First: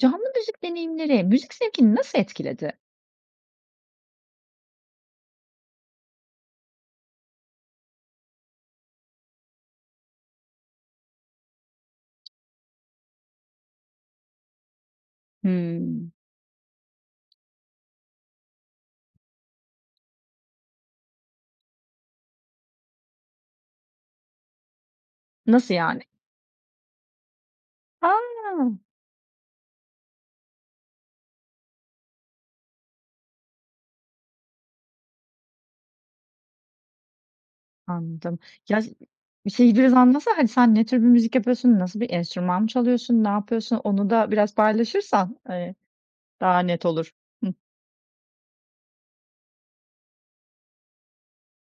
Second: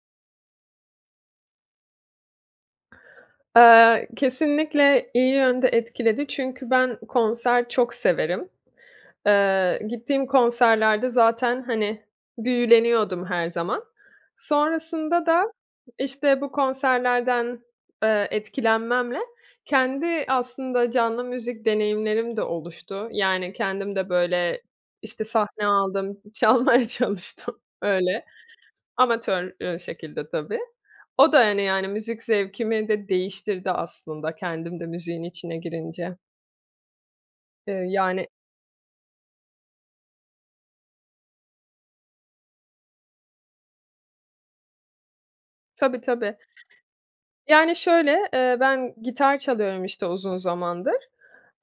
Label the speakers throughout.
Speaker 1: Canlı müzik deneyimleri müzik zevkini nasıl etkiledi?
Speaker 2: Eee, kesinlikle iyi yönde etkiledi çünkü ben konser çok severim. Eee, gittiğim konserlerde zaten, hani, büyüleniyordum her zaman. Sonrasında da,
Speaker 1: Hımm.
Speaker 2: işte, bu konserlerden, eee, etkilenmemle kendi aslında canlı müzik deneyimlerim de oluştu. Yani, kendim de, böyle, işte, sahne
Speaker 1: Nasıl, yani?
Speaker 2: aldım, çalmaya çalıştım
Speaker 1: Ha.
Speaker 2: öyle. Amatör, eee, şekilde tabii. O da hani, yani, müzik zevkimi de değiştirdi aslında, kendim de müziğin içine girince. Eee, yani
Speaker 1: Anladım. Ya si şeyi biraz anlatsana, hani, sen ne tür bir müzik yapıyorsun, nasıl Bir enstrüman mı çalıyorsun, ne yapıyorsun? Onu da biraz paylaşırsan, eee,
Speaker 2: Tabii, tabii.
Speaker 1: daha net olur. Hıh.
Speaker 2: Yani, şöyle, eee, ben gitar çalıyorum işte uzun zamandır.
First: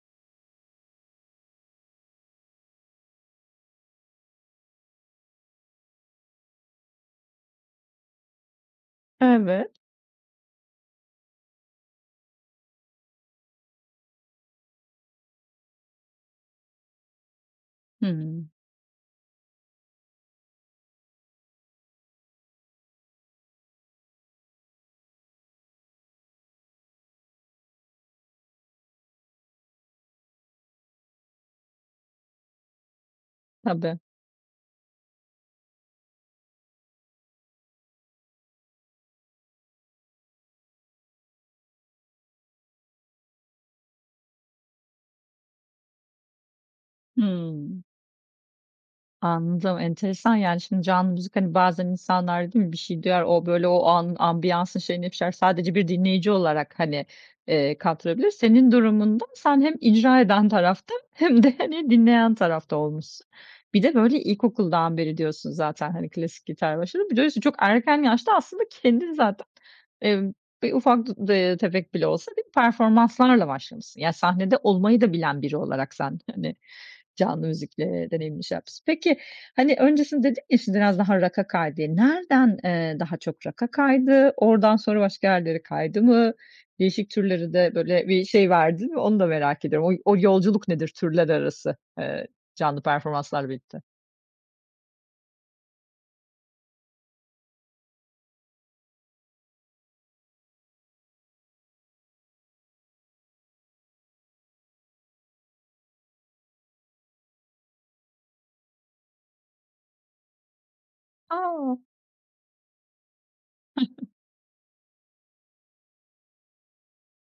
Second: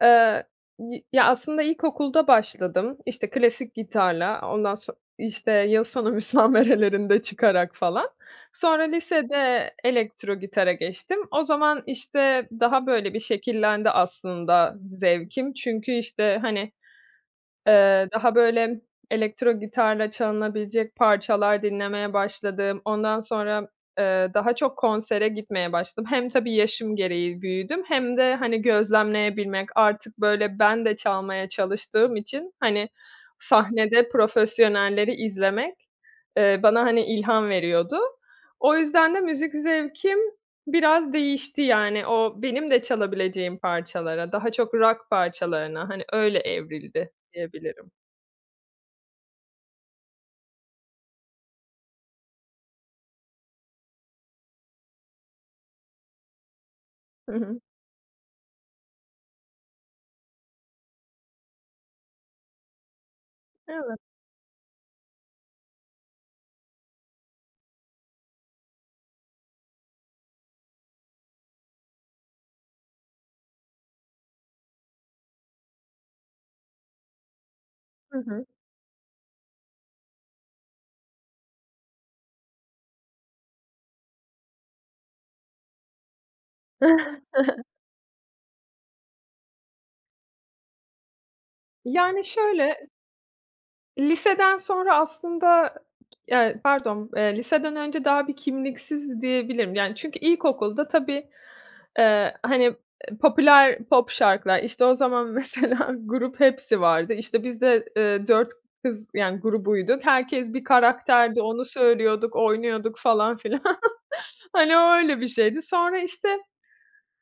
Speaker 2: Eee, y ya, aslında ilkokulda başladım, işte, klasik gitarla, o ondan son işte, yıl sonu müsamerelerinde çıkarak falan. Sonra
Speaker 1: Evet.
Speaker 2: lisede elektrogitara geçtim. O zaman, işte, daha, böyle, bir şekillendi aslında zevkim. Çünkü, işte, hani, eee, daha
Speaker 1: Hımm.
Speaker 2: böyle elektrogitarla çalınabilecek parçalar dinlemeye başladım. Ondan sonra, eee, daha çok konsere gitmeye başladım. Hem tabii yaşım gereği büyüdüm hem de, hani, gözlemleyebilmek Artık, böyle, ben de çalmaya çalıştığım için, hani,
Speaker 1: Tabii.
Speaker 2: sahnede profesyonelleri izlemek, eee, bana, hani, ilham veriyordu. O yüzden de müzik zevkim biraz değişti yani. O benim de çalabileceğim parçalara, daha çok rock parçalarına, hani, öyle evrildi
Speaker 1: Hımm.
Speaker 2: diyebilirim.
Speaker 1: Anladım, enteresan. Yani, şimdi, canlı müzik, hani, bazen insanlar, değil mi bir şey duyar, o, böyle, o anın ambiyansın şeyinde bir şeyler, sadece bir dinleyici olarak, hani,
Speaker 2: Hı hı.
Speaker 1: eee, kattırabilir. Senin durumunda sen hem icra eden tarafta hem de, hani, dinleyen tarafta olmuşsun. Bir de,
Speaker 2: Evet.
Speaker 1: böyle, ilkokuldan beri diyorsun zaten, hani, klasik gitarla başladın. Bir de üstüne çok erken yaşta aslında kendin zaten, eee, bir ufak dud de tefek bile olsa, bir performanslarla başlamışsın. Ya, sahnede olmayı da bilen biri olarak sen, hani, canlı müzikle
Speaker 2: Hı
Speaker 1: deneyimini
Speaker 2: hı.
Speaker 1: şey yapmışsın. Peki, hani, öncesinde dedin ya, "Şimdi biraz daha rock'a kaydı." diye. Nereden, eee, daha çok rock'a kaydı? Oradan sonra başka yerlere kaydı mı? Değişik türlere de böyle bir şey verdin mi? Onu da merak ediyorum. Oy o yolculuk nedir türler arası,
Speaker 2: Yani,
Speaker 1: eee, canlı
Speaker 2: şöyle
Speaker 1: performanslarla birlikte?
Speaker 2: liseden sonra aslında, ya, pardon, eee, liseden önce daha bir kimliksizdi diyebilirim. Yani, çünkü ilkokulda tabii, eee, hani, eee, popüler pop şarkılar İşte, o zaman mesela Grup Hepsi vardı, işte, biz de, eee, 4 kız, yani, grubuyduk. Herkes bir karakterdi, onu
Speaker 1: A!
Speaker 2: söylüyorduk, oynuyorduk falan filan. Hani, o öyle bir şeydi. Sonra, işte,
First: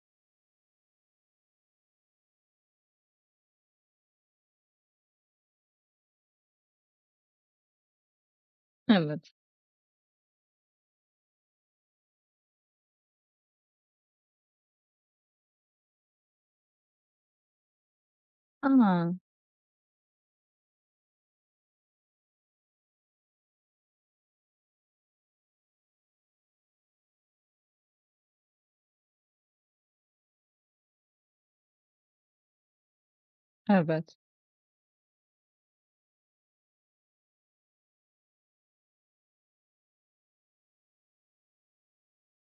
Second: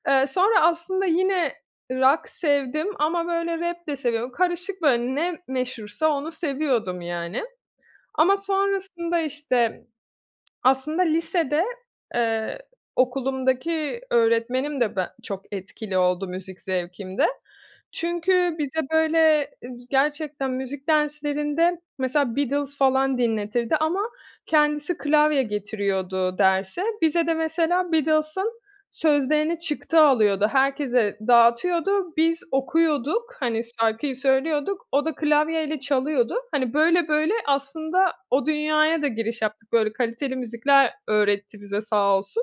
Speaker 2: eee, sonra aslında yine rock sevdim ama, böyle, rap de seviyordum. Karışık, böyle, ne meşhursa onu seviyordum, yani. Ama sonrasında,
Speaker 1: Evet.
Speaker 2: işte, aslında lisede, eee, okulumdaki öğretmenim de ben çok etkili oldu müzik zevkimde. Çünkü bize, böyle,
Speaker 1: A!
Speaker 2: eee, gerçekten müzik derslerinde mesela Beatles falan dinletirdi ama kendisi klavye getiriyordu derse. Bize de mesela Beatles'ın sözlerini çıktı alıyordu, herkese dağıtıyordu, biz okuyorduk, hani, şarkıyı
Speaker 1: Evet.
Speaker 2: söylüyorduk, o da klavyeyle çalıyordu. Hani, böyle böyle aslında o dünyaya da giriş yaptık. Böyle, kaliteli müzikler öğretti bize sağ olsun.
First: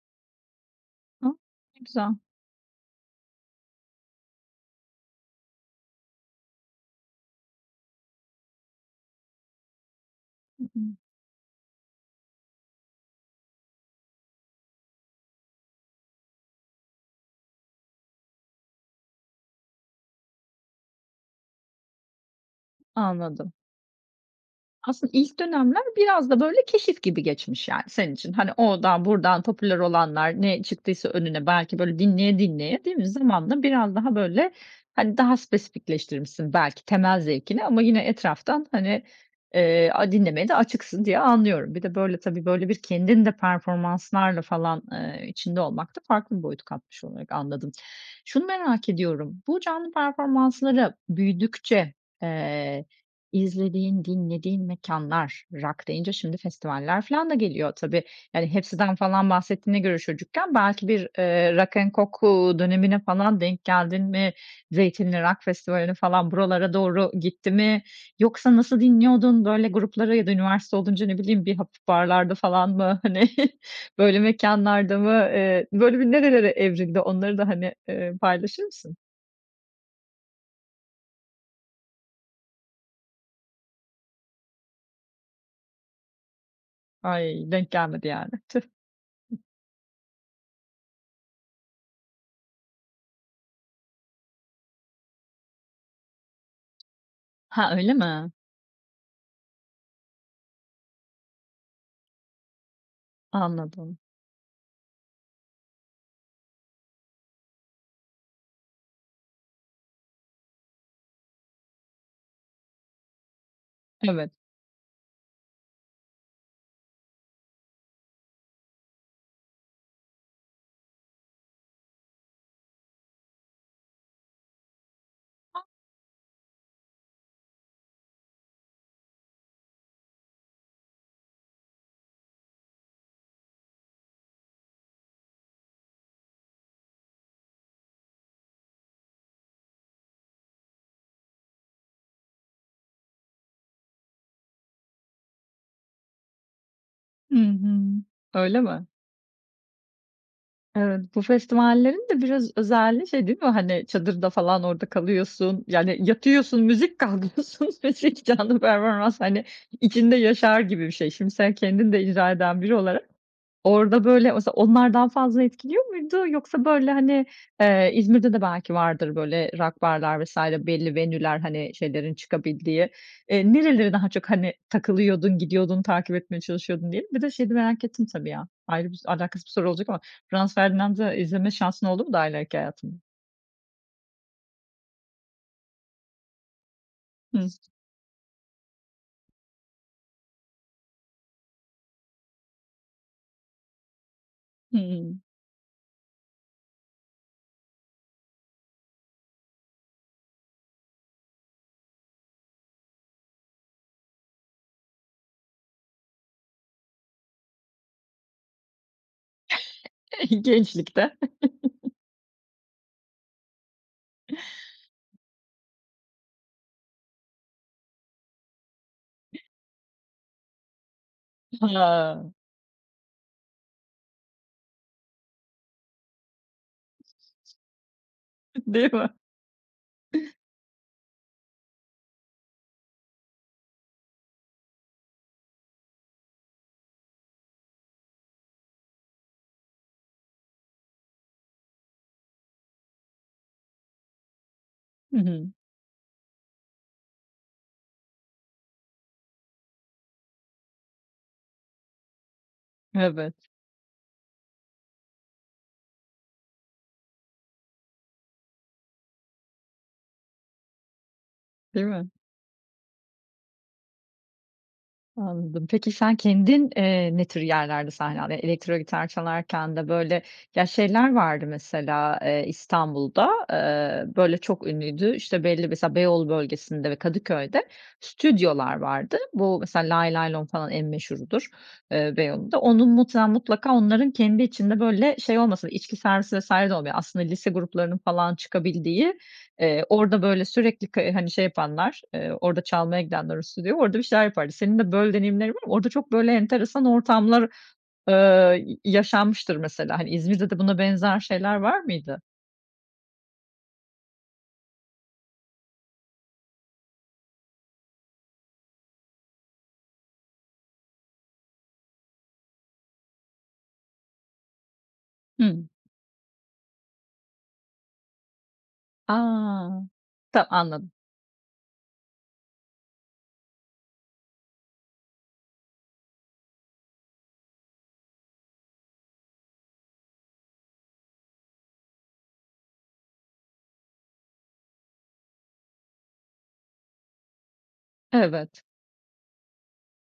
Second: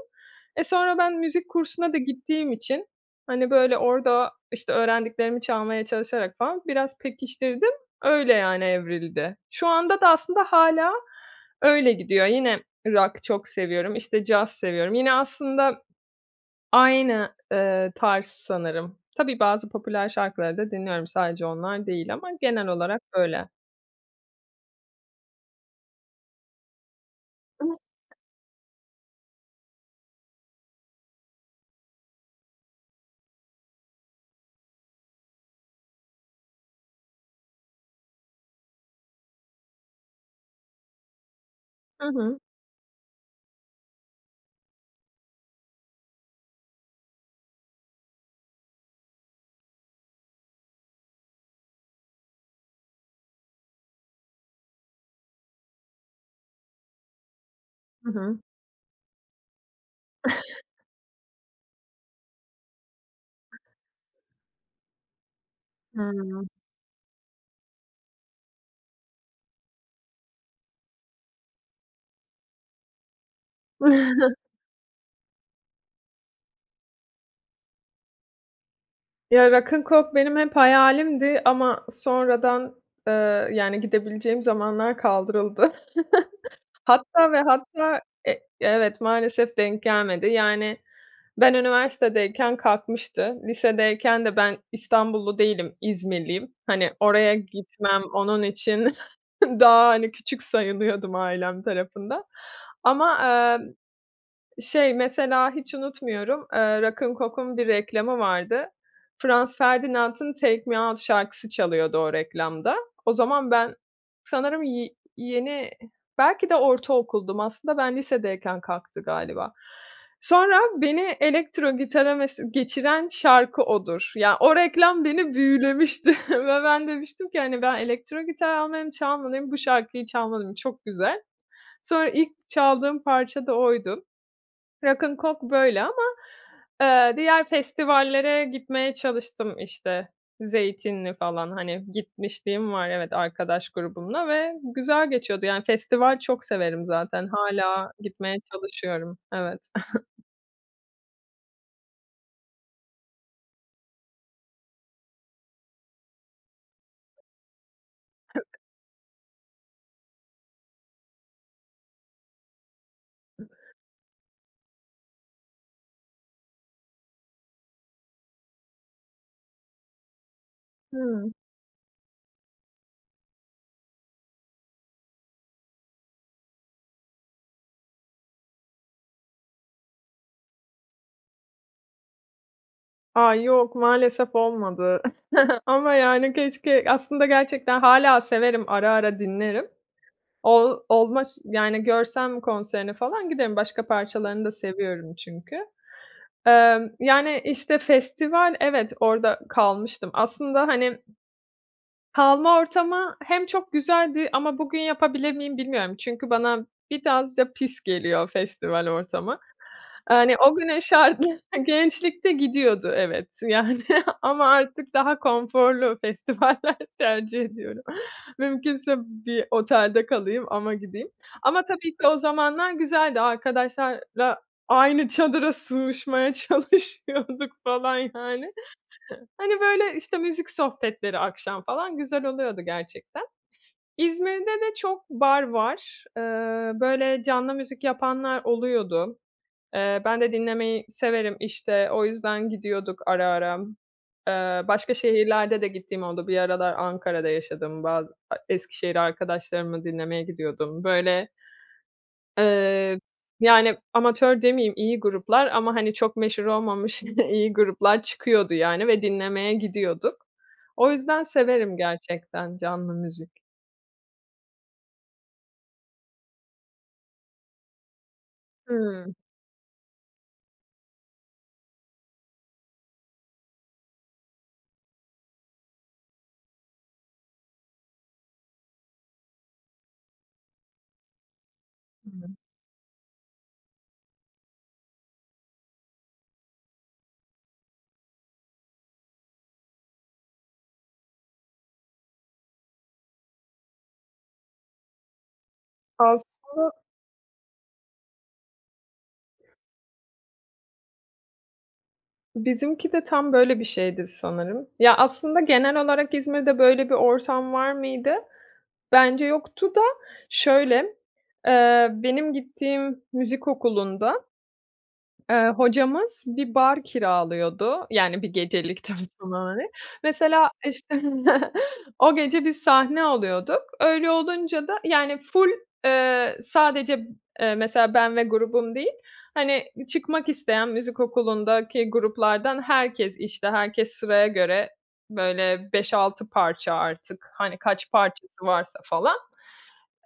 Speaker 2: E, sonra ben
Speaker 1: Hıı.
Speaker 2: müzik
Speaker 1: Ne
Speaker 2: kursuna da
Speaker 1: güzel.
Speaker 2: gittiğim için, hani, böyle, orada, işte, öğrendiklerimi çalmaya çalışarak falan biraz pekiştirdim. Öyle, yani, evrildi. Şu anda da aslında
Speaker 1: Hı hı.
Speaker 2: hâlâ öyle gidiyor. Yine rock çok seviyorum, işte, caz seviyorum. Yine aslında aynı, eee, tarz sanırım. Tabii, bazı popüler şarkıları da dinliyorum. Sadece onlar değil ama genel olarak öyle.
Speaker 1: Anladım. Aslında ilk dönemler biraz da, böyle, keşif gibi geçmiş, yani, senin için. Hani, oradan, buradan, popüler olanlar, ne çıktıysa önüne, belki, böyle, dinleye dinleye, değil mi? Zamanla biraz daha böyle, hani, daha spesifikleştirmişsin belki temel zevkini ama yine etraftan, hani, eee, a dinlemeye de açıksın diye anlıyorum. Bir de,
Speaker 2: Hı
Speaker 1: böyle,
Speaker 2: hı.
Speaker 1: tabii, böyle, bir kendin de performanslarla falan, ııı, içinde olmak da farklı bir boyut katmış olarak anladım. Şunu merak ediyorum, bu canlı performanslara büyüdükçe, eee, izlediğin, dinlediğin mekânlar rock deyince şimdi festivaller filan da geliyor tabii.
Speaker 2: Hı hı.
Speaker 1: Yani, Hepsi'den falan bahsettiğine göre çocukken belki bir, eee, Rock'n Coke, uuu, dönemine falan denk geldin mi? Zeytinli Rock Festivali'ne falan
Speaker 2: Hıı.
Speaker 1: buralara doğru gitti mi? Yoksa nasıl dinliyordun, böyle grupları ya da üniversite olunca ne bileyim bir hafif barlarda falan mı, hani, böyle mekânlarda mı? Eee, böyle, bir nerelere evrildi onları da, hani, eee, paylaşır mısın?
Speaker 2: Ya, Rock'n Coke benim hep hayalimdi ama sonradan, ııı, yani, gidebileceğim zamanlar kaldırıldı. Hatta ve
Speaker 1: Ay, denk
Speaker 2: hatta,
Speaker 1: gelmedi, yani.
Speaker 2: e evet,
Speaker 1: Tüh.
Speaker 2: maalesef denk gelmedi. Yani, ben, üniversitedeyken kalkmıştı. Lisedeyken de ben İstanbullu değilim, İzmirliyim. Hani, oraya
Speaker 1: Hıı, öyle
Speaker 2: gitmem,
Speaker 1: mi?
Speaker 2: onun için daha, hani, küçük sayılıyordum ailem tarafından. Ama, ııı,
Speaker 1: Anladım.
Speaker 2: şey, mesela, hiç unutmuyorum, eee, Rock'n Coke'un bir reklamı vardı. Franz Ferdinand'ın ”Take Me Out” şarkısı çalıyordu o reklamda. O zaman ben,
Speaker 1: Evet.
Speaker 2: sanırım ye yeni, belki de ortaokuldum. Aslında ben lisedeyken kalktı galiba. Sonra beni elektro gitara mes geçiren şarkı odur. Ya, o reklam beni büyülemişti ve ben demiştim ki, hani, ben elektro gitar almalıyım, çalmalıyım, bu şarkıyı çalmalıyım, çok güzel. Sonra ilk çaldığım parça da oydu. Rock'n Coke böyle ama, eee, diğer festivallere gitmeye çalıştım. İşte, Zeytinli falan, hani, gitmişliğim var, evet, arkadaş grubumla ve güzel geçiyordu, yani, festival çok severim zaten.
Speaker 1: Hı hı.
Speaker 2: Hâlâ gitmeye
Speaker 1: Öyle mi?
Speaker 2: çalışıyorum, evet.
Speaker 1: Evet. Bu festivallerin de biraz özelliği şey değil mi? Hani, çadırda falan orada kalıyorsun, yani yatıyorsun müzik, kalkıyorsun müzik, canlı
Speaker 2: [unintelligible]
Speaker 1: performans, hani, içinde yaşar gibi bir şey. Şimdi sen kendin de icra eden biri olarak orada, böyle, mesela onlar daha fazla etkiliyor muydu yoksa, böyle, hani, eee, İzmir'de de belki vardır böyle rock barlar vs. belli
Speaker 2: Hımm.
Speaker 1: venue'ler, hani, şeylerin çıkabildiği. Eee, nereleri daha çok, hani, takılıyordun, gidiyordun, takip etmeye çalışıyordun, diyelim. Bir de şeyi merak ettim tabii ya, ayrı bir alakasız bir soru olacak ama Franz Ferdinand'ı izleme şansın oldu mu daha ileriki hayatında?
Speaker 2: A, yok, maalesef olmadı ama, yani, keşke aslında
Speaker 1: Hıh.
Speaker 2: gerçekten hâlâ severim, ara ara dinlerim. Ol olma ş yani, görsem konserini falan giderim. Başka parçalarını da seviyorum
Speaker 1: Hımm.
Speaker 2: çünkü. Emm, yani, işte, festival, evet, orada kalmıştım. Aslında, hani kalma ortamı hem çok güzeldi ama bugün yapabilir miyim, bilmiyorum. Çünkü bana biraz da pis geliyor festival ortamı. Eee, hani,
Speaker 1: Eee,
Speaker 2: o günün
Speaker 1: gençlikte.
Speaker 2: şartları gençlikte gidiyordu. Evet, yani, ama artık daha konforlu festivaller tercih ediyorum. Mümkünse bir otelde kalayım ama gideyim. Ama tabii ki o
Speaker 1: Ha.
Speaker 2: zamanlar güzeldi. Arkadaşlarla aynı çadıra sığışmaya çalışıyorduk falan yani.
Speaker 1: Değil mi?
Speaker 2: Hani, böyle, işte, müzik sohbetleri akşam falan güzel oluyordu gerçekten. İzmir'de de çok bar var. Iıı, böyle, canlı müzik yapanlar oluyordu. Eee, ben de dinlemeyi severim, işte, o yüzden gidiyorduk ara ara. Eee, başka
Speaker 1: Hı hı.
Speaker 2: şehirlerde de gittiğim oldu. Bir aralar Ankara'da yaşadım ba Eskişehir'e arkadaşlarımı dinlemeye gidiyordum, böyle ııı,
Speaker 1: Evet.
Speaker 2: yani, amatör demeyeyim iyi gruplar ama hani çok meşhur olmamış iyi gruplar çıkıyordu yani ve dinlemeye gidiyorduk. O yüzden severim
Speaker 1: Değil mi?
Speaker 2: gerçekten canlı müzik.
Speaker 1: Anladım. Peki sen kendin, eee, ne tür yerlerde sahne aldın? Ya, elektro gitar
Speaker 2: Hıı.
Speaker 1: çalarken de böyle, ya şeyler vardı mesela, eee, İstanbul'da, eee, böyle çok ünlüydü, işte belli mesela Beyoğlu bölgesinde ve Kadıköy'de stüdyolar vardı. Bu mesela Laylaylom falan en meşhurudur, eee,
Speaker 2: [unintelligible]
Speaker 1: Beyoğlu'nda. Onun muhtemelen, mutlaka onların kendi içinde böyle şey olmasa, içki servisi vs. de olmuyor, aslında lise gruplarının falan çıkabildiği, eee, orada böyle, sürekli ka hani şey yapanlar, eee, orada çalmaya gidenler, o stüdyoya, orada bir şeyler yapardı. Senin de böyle deneyimlerin var mı? Orada çok böyle
Speaker 2: Aslında
Speaker 1: enteresan ortamlar, eee, y yaşanmıştır mesela. Hani İzmir'de de buna benzer şeyler var mıydı?
Speaker 2: Bizimki de tam böyle bir şeydi sanırım. Ya aslında genel olarak İzmir'de böyle bir ortam var mıydı? Bence yoktu da. Şöyle, eee, benim gittiğim müzik okulunda, eee,
Speaker 1: Hı.
Speaker 2: hocamız bir bar kiralıyordu yani 1 gecelik tabii.
Speaker 1: A!
Speaker 2: [unintelligible]
Speaker 1: Ta
Speaker 2: Mesela,
Speaker 1: anladım.
Speaker 2: işte, o gece biz sahne alıyorduk. Öyle olunca da yani full, eee, sadece, eee, mesela ben ve grubum değil, hani çıkmak isteyen müzik okulundaki gruplardan herkes, işte herkes sıraya göre, böyle 5-6 parça artık. Hani, kaç parçası
Speaker 1: Evet.
Speaker 2: varsa falan.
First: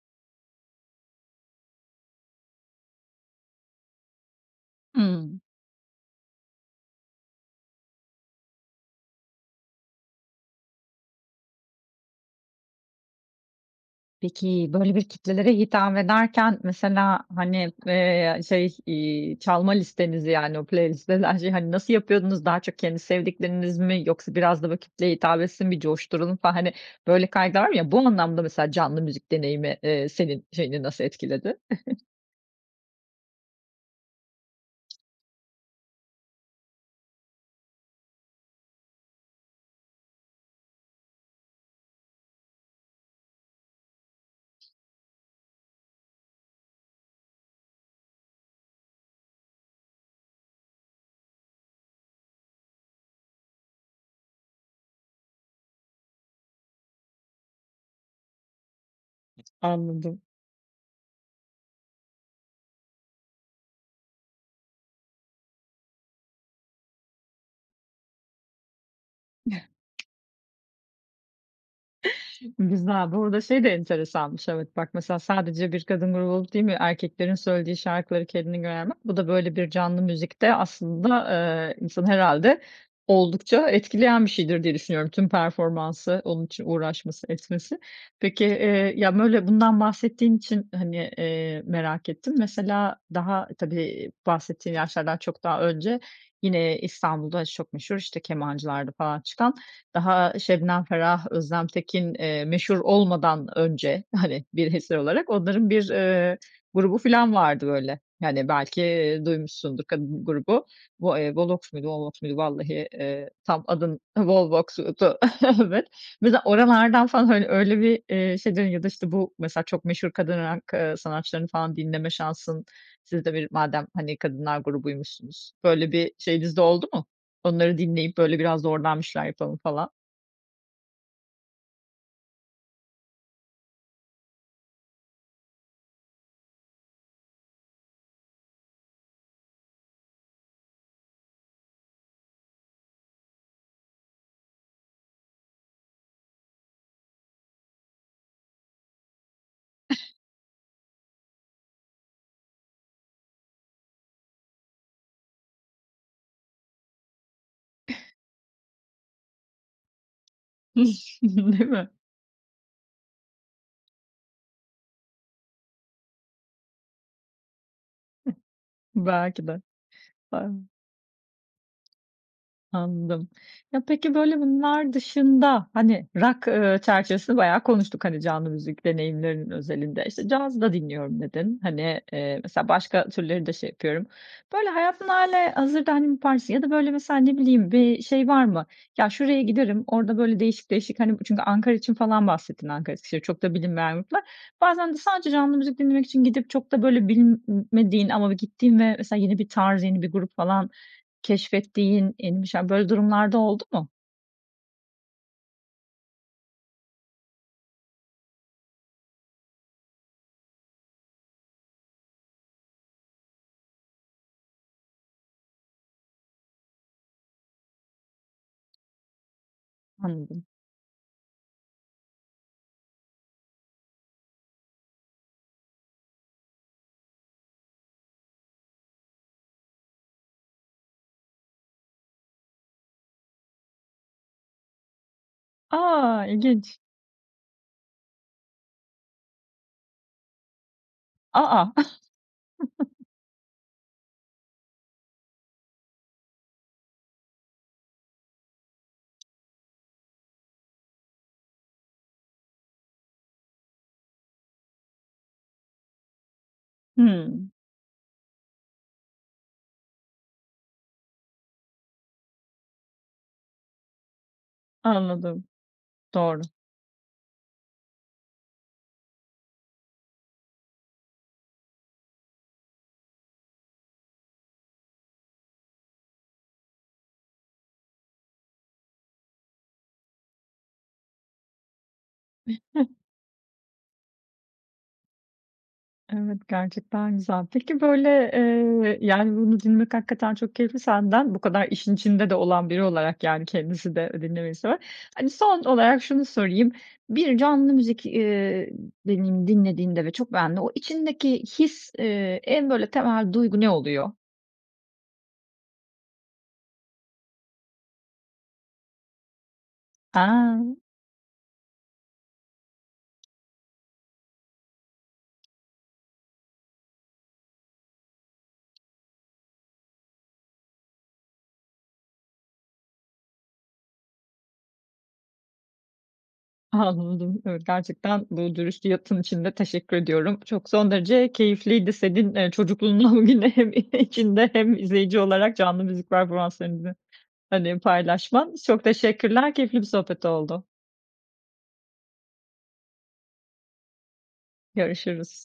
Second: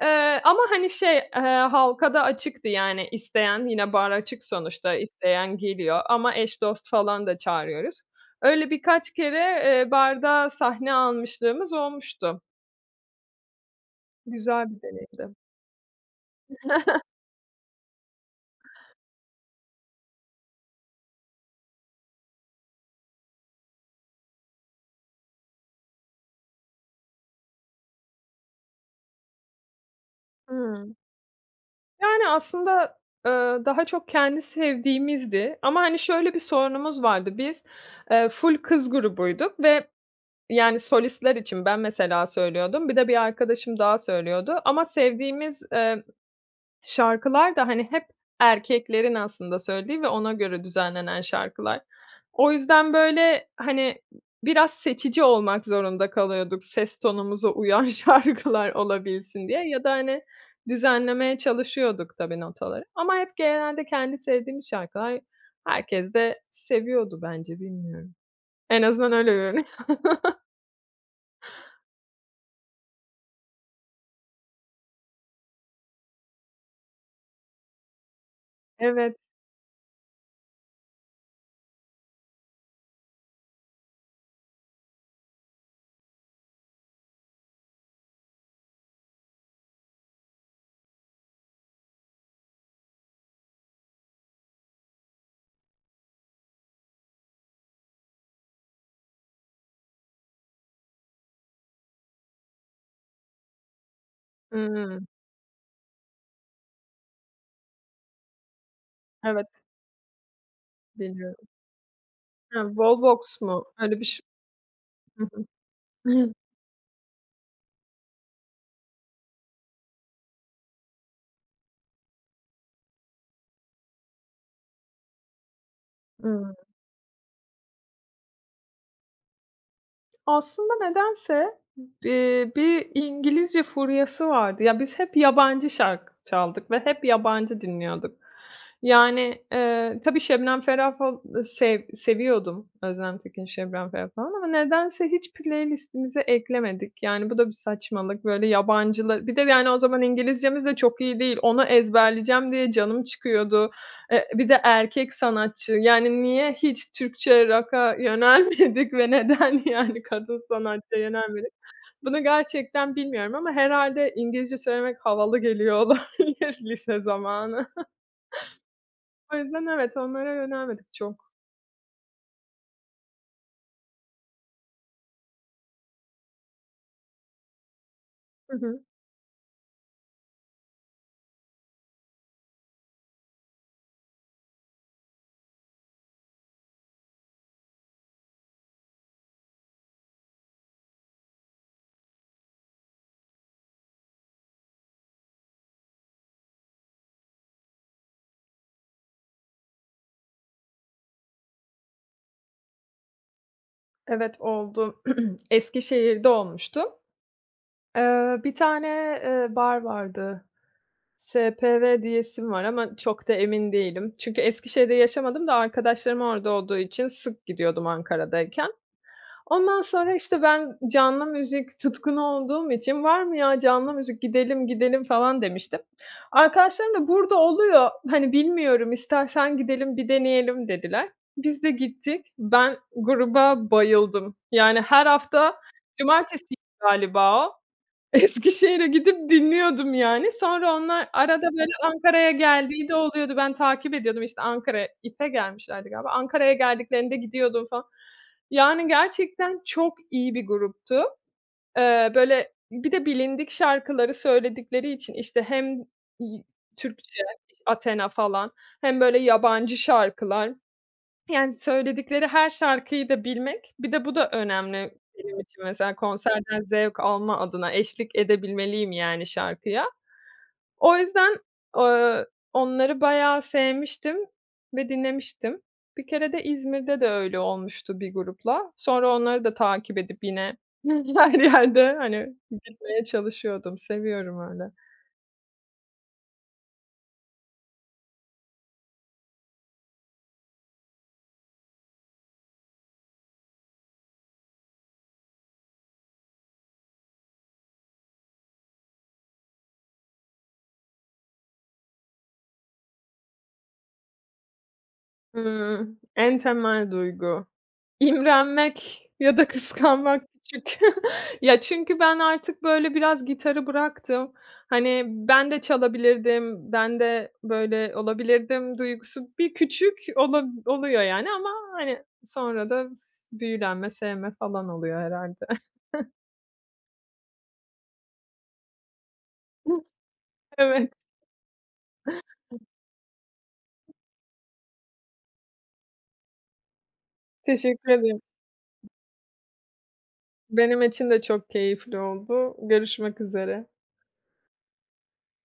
Speaker 2: Eee, ama hani şey, eee, halka da açıktı yani isteyen yine bar açık sonuçta,
Speaker 1: Hı.
Speaker 2: isteyen geliyor ama eş dost falan da çağırıyoruz. Öyle birkaç kere, eee, barda sahne almışlığımız olmuştu. Güzel
Speaker 1: Peki,
Speaker 2: bir
Speaker 1: böyle bir
Speaker 2: deneydi.
Speaker 1: kitlelere hitap ederken mesela, hani, eee, şey, iii, çalma listenizi yani o playlist denen şeyi hani nasıl yapıyordunuz? Daha çok kendi sevdikleriniz mi yoksa biraz da böyle kitleye hitap etsin, bir coşturalım falan hani böyle kaygılar var ya, bu anlamda mesela canlı müzik deneyimi, eee, senin şeyini
Speaker 2: Hıı.
Speaker 1: nasıl etkiledi?
Speaker 2: Yani aslında, eee, daha çok kendi sevdiğimizdi. Ama hani şöyle bir sorunumuz vardı, biz, eee, ful kız grubuyduk ve yani solistler için ben mesela söylüyordum, bir de bir arkadaşım daha söylüyordu. Ama sevdiğimiz, eee, şarkılar da hani hep erkeklerin aslında söylediği ve ona göre düzenlenen şarkılar. O yüzden böyle, hani biraz seçici olmak zorunda kalıyorduk, ses tonumuza uyan şarkılar olabilsin diye ya da
Speaker 1: Anladım.
Speaker 2: hani düzenlemeye çalışıyorduk tabii notaları. Ama hep genelde kendi sevdiğimiz şarkılar, herkes de seviyordu bence, bilmiyorum. En azından öyle görünüyor.
Speaker 1: Güzel. Bu arada şey de enteresanmış, evet. Bak, mesela sadece bir kadın grubu olup değil mi, erkeklerin söylediği şarkıları kendine göre. [unintelligible]
Speaker 2: Evet.
Speaker 1: Bu da böyle bir canlı müzikte aslında, eee, insanı herhâlde oldukça etkileyen bir şeydir diye düşünüyorum. Tüm performansı, onun için uğraşması, etmesi. Peki, eee, ya böyle, bundan bahsettiğin için hani, eee, merak ettim. Mesela daha, tabii bahsettiğin yaşlardan çok daha önce, yine İstanbul'da çok meşhur işte Kemancı'larda falan çıkan, daha Şebnem Ferah, Özlem Tekin, eee, meşhur olmadan önce, hani bir eser
Speaker 2: Hıı.
Speaker 1: olarak onların bir, eee, grubu filan vardı böyle, yani belki
Speaker 2: Evet.
Speaker 1: duymuşsundur kadın grubu. Bu, eee,
Speaker 2: Deniyorum.
Speaker 1: Volox muydu Holox muydu
Speaker 2: Hıı,
Speaker 1: vallahi, eee,
Speaker 2: Volvox mu?
Speaker 1: tam adını
Speaker 2: Öyle bir ş
Speaker 1: ha Volvox'tu,
Speaker 2: Hı hı.
Speaker 1: evet. Mesela oralardan falan hani öyle bir, iii, şey deniyor ya da işte bu, mesela çok meşhur kadın rock, ııı, sanatçılarını falan dinleme şansın, siz de bir madem hani kadınlar grubuymuşsunuz, böyle bir
Speaker 2: Hıı.
Speaker 1: şeyiniz de oldu mu? Onları dinleyip böyle, biraz da oradan bir şeyler yapalım falan.
Speaker 2: Aslında nedense, eee, bir İngilizce furyası vardı. Ya biz hep yabancı şarkı çaldık ve hep yabancı dinliyorduk. Yani, eee, tabii Şebnem Ferah fal sev seviyordum. Özlem Tekin, Şebnem Ferah falan ama nedense hiç playlist'imize eklemedik. Yani bu da bir saçmalık, böyle yabancılı Bir de yani o zaman İngilizcemiz de çok iyi değil. Onu ezberleyeceğim diye canım çıkıyordu. Eee, bir de erkek sanatçı. Yani niye hiç Türkçe rock'a yönelmedik ve neden yani kadın sanatçıya yönelmedik?
Speaker 1: Değil mi?
Speaker 2: Bunu gerçekten bilmiyorum ama herhâlde İngilizce söylemek havalı geliyor olabilir lise zamanı.
Speaker 1: Hıh.
Speaker 2: O
Speaker 1: Belki de.
Speaker 2: yüzden evet, onlara
Speaker 1: Eee
Speaker 2: yönelmedik çok.
Speaker 1: Anladım. Ya, peki, böyle, bunlar dışında, hani, rock, eee, çerçevesini bayağı konuştuk, hani, canlı
Speaker 2: Hı hı.
Speaker 1: müzik deneyimlerinin özelinde. İşte, caz da dinliyorum dedin, hani, eee, mesela başka türleri de şey yapıyorum. Böyle, hayatında hâlihazırda, hani, yapar mısın ya da, böyle, mesela ne bileyim bir şey var mı, "Ya, şuraya giderim, orada böyle değişik değişik, hani" çünkü Ankara için falan bahsettin: Ankara, Eskişehir, çok da bilinmeyen gruplar. Bazen de sadece canlı müzik dinlemek için gidip çok da, böyle, bilmediğin ama ve gittiğin ve mesela yeni bir tarz, yeni bir grup falan keşfettiğin, yeni bir şeyler, böyle durumlar da oldu mu?
Speaker 2: Evet, oldu. Eskişehir'de olmuştu. Eee, bir tane, eee, bar vardı. SPV diyesim var ama çok da emin değilim çünkü Eskişehir'de yaşamadım da arkadaşlarım orada olduğu için sık gidiyordum Ankara'dayken. Ondan sonra, işte,
Speaker 1: Anladım.
Speaker 2: ben canlı müzik tutkunu olduğum için, "Var mı ya canlı müzik? Gidelim, gidelim." falan demiştim. Arkadaşlarım da: "Burada oluyor, hani, bilmiyorum, istersen gidelim, bir deneyelim." dediler. Biz de gittik. Ben gruba bayıldım. Yani, her hafta
Speaker 1: A!
Speaker 2: cumartesiydi
Speaker 1: İlginç.
Speaker 2: galiba o. Eskişehir'e gidip dinliyordum, yani, sonra onlar
Speaker 1: A,
Speaker 2: arada, böyle,
Speaker 1: a!
Speaker 2: Ankara'ya geldiği de oluyordu. Ben takip ediyordum, işte, Ankara'ya, IF'e gelmişlerdi galiba. Ankara'ya geldiklerinde gidiyordum falan. Yani, gerçekten çok iyi bir gruptu. Eee, böyle, bir de bilindik şarkıları söyledikleri için, işte, hem, iii, Türkçe,
Speaker 1: Hımm.
Speaker 2: iş Athena falan hem, böyle, yabancı şarkılar. Yani, söyledikleri her şarkıyı da bilmek... Bir de bu da önemli benim
Speaker 1: Anladım.
Speaker 2: için mesela
Speaker 1: Doğru.
Speaker 2: konserden zevk alma adına eşlik edebilmeliyim yani şarkıya. O yüzden eee, onları bayağı sevmiştim ve dinlemiştim. Bir kere de İzmir'de de öyle olmuştu bir grupla. Sonra onları da takip edip yine her yerde, hani, gitmeye çalışıyordum. Seviyorum öyle.
Speaker 1: Evet, gerçekten güzel. Peki, böyle, eee, yani, bunu dinlemek hakikaten çok keyifli senden, bu kadar işin içinde de olan biri olarak, yani, kendisi de dinlemeyi seven. Hani, son olarak şunu sorayım, bir canlı müzik, eee, deneyimi dinlediğinde ve çok beğendiğinde, o içindeki his, eee, en böyle temel duygu ne oluyor?
Speaker 2: Hıı, en temel duygu. İmrenmek ya da kıskanmak küçük.
Speaker 1: A.
Speaker 2: Ya, çünkü ben artık böyle biraz gitarı bıraktım. Hani, ben de çalabilirdim, ben de böyle olabilirdim duygusu bir küçük olab oluyor yani ama, hani, sonra da s büyülenme, sevme falan oluyor herhâlde.
Speaker 1: Anladım. Evet, gerçekten bu dürüst yanıtın için de teşekkür ediyorum. Çok, son
Speaker 2: Evet.
Speaker 1: derece keyifliydi senin, eee, çocukluğundan bugüne hem içinde hem izleyici olarak canlı müzik performanslarını, hani,
Speaker 2: Teşekkür ederim.
Speaker 1: paylaşman. Çok teşekkürler, keyifli bir sohbet oldu.
Speaker 2: Benim için de çok keyifli oldu. Görüşmek üzere.
Speaker 1: Görüşürüz.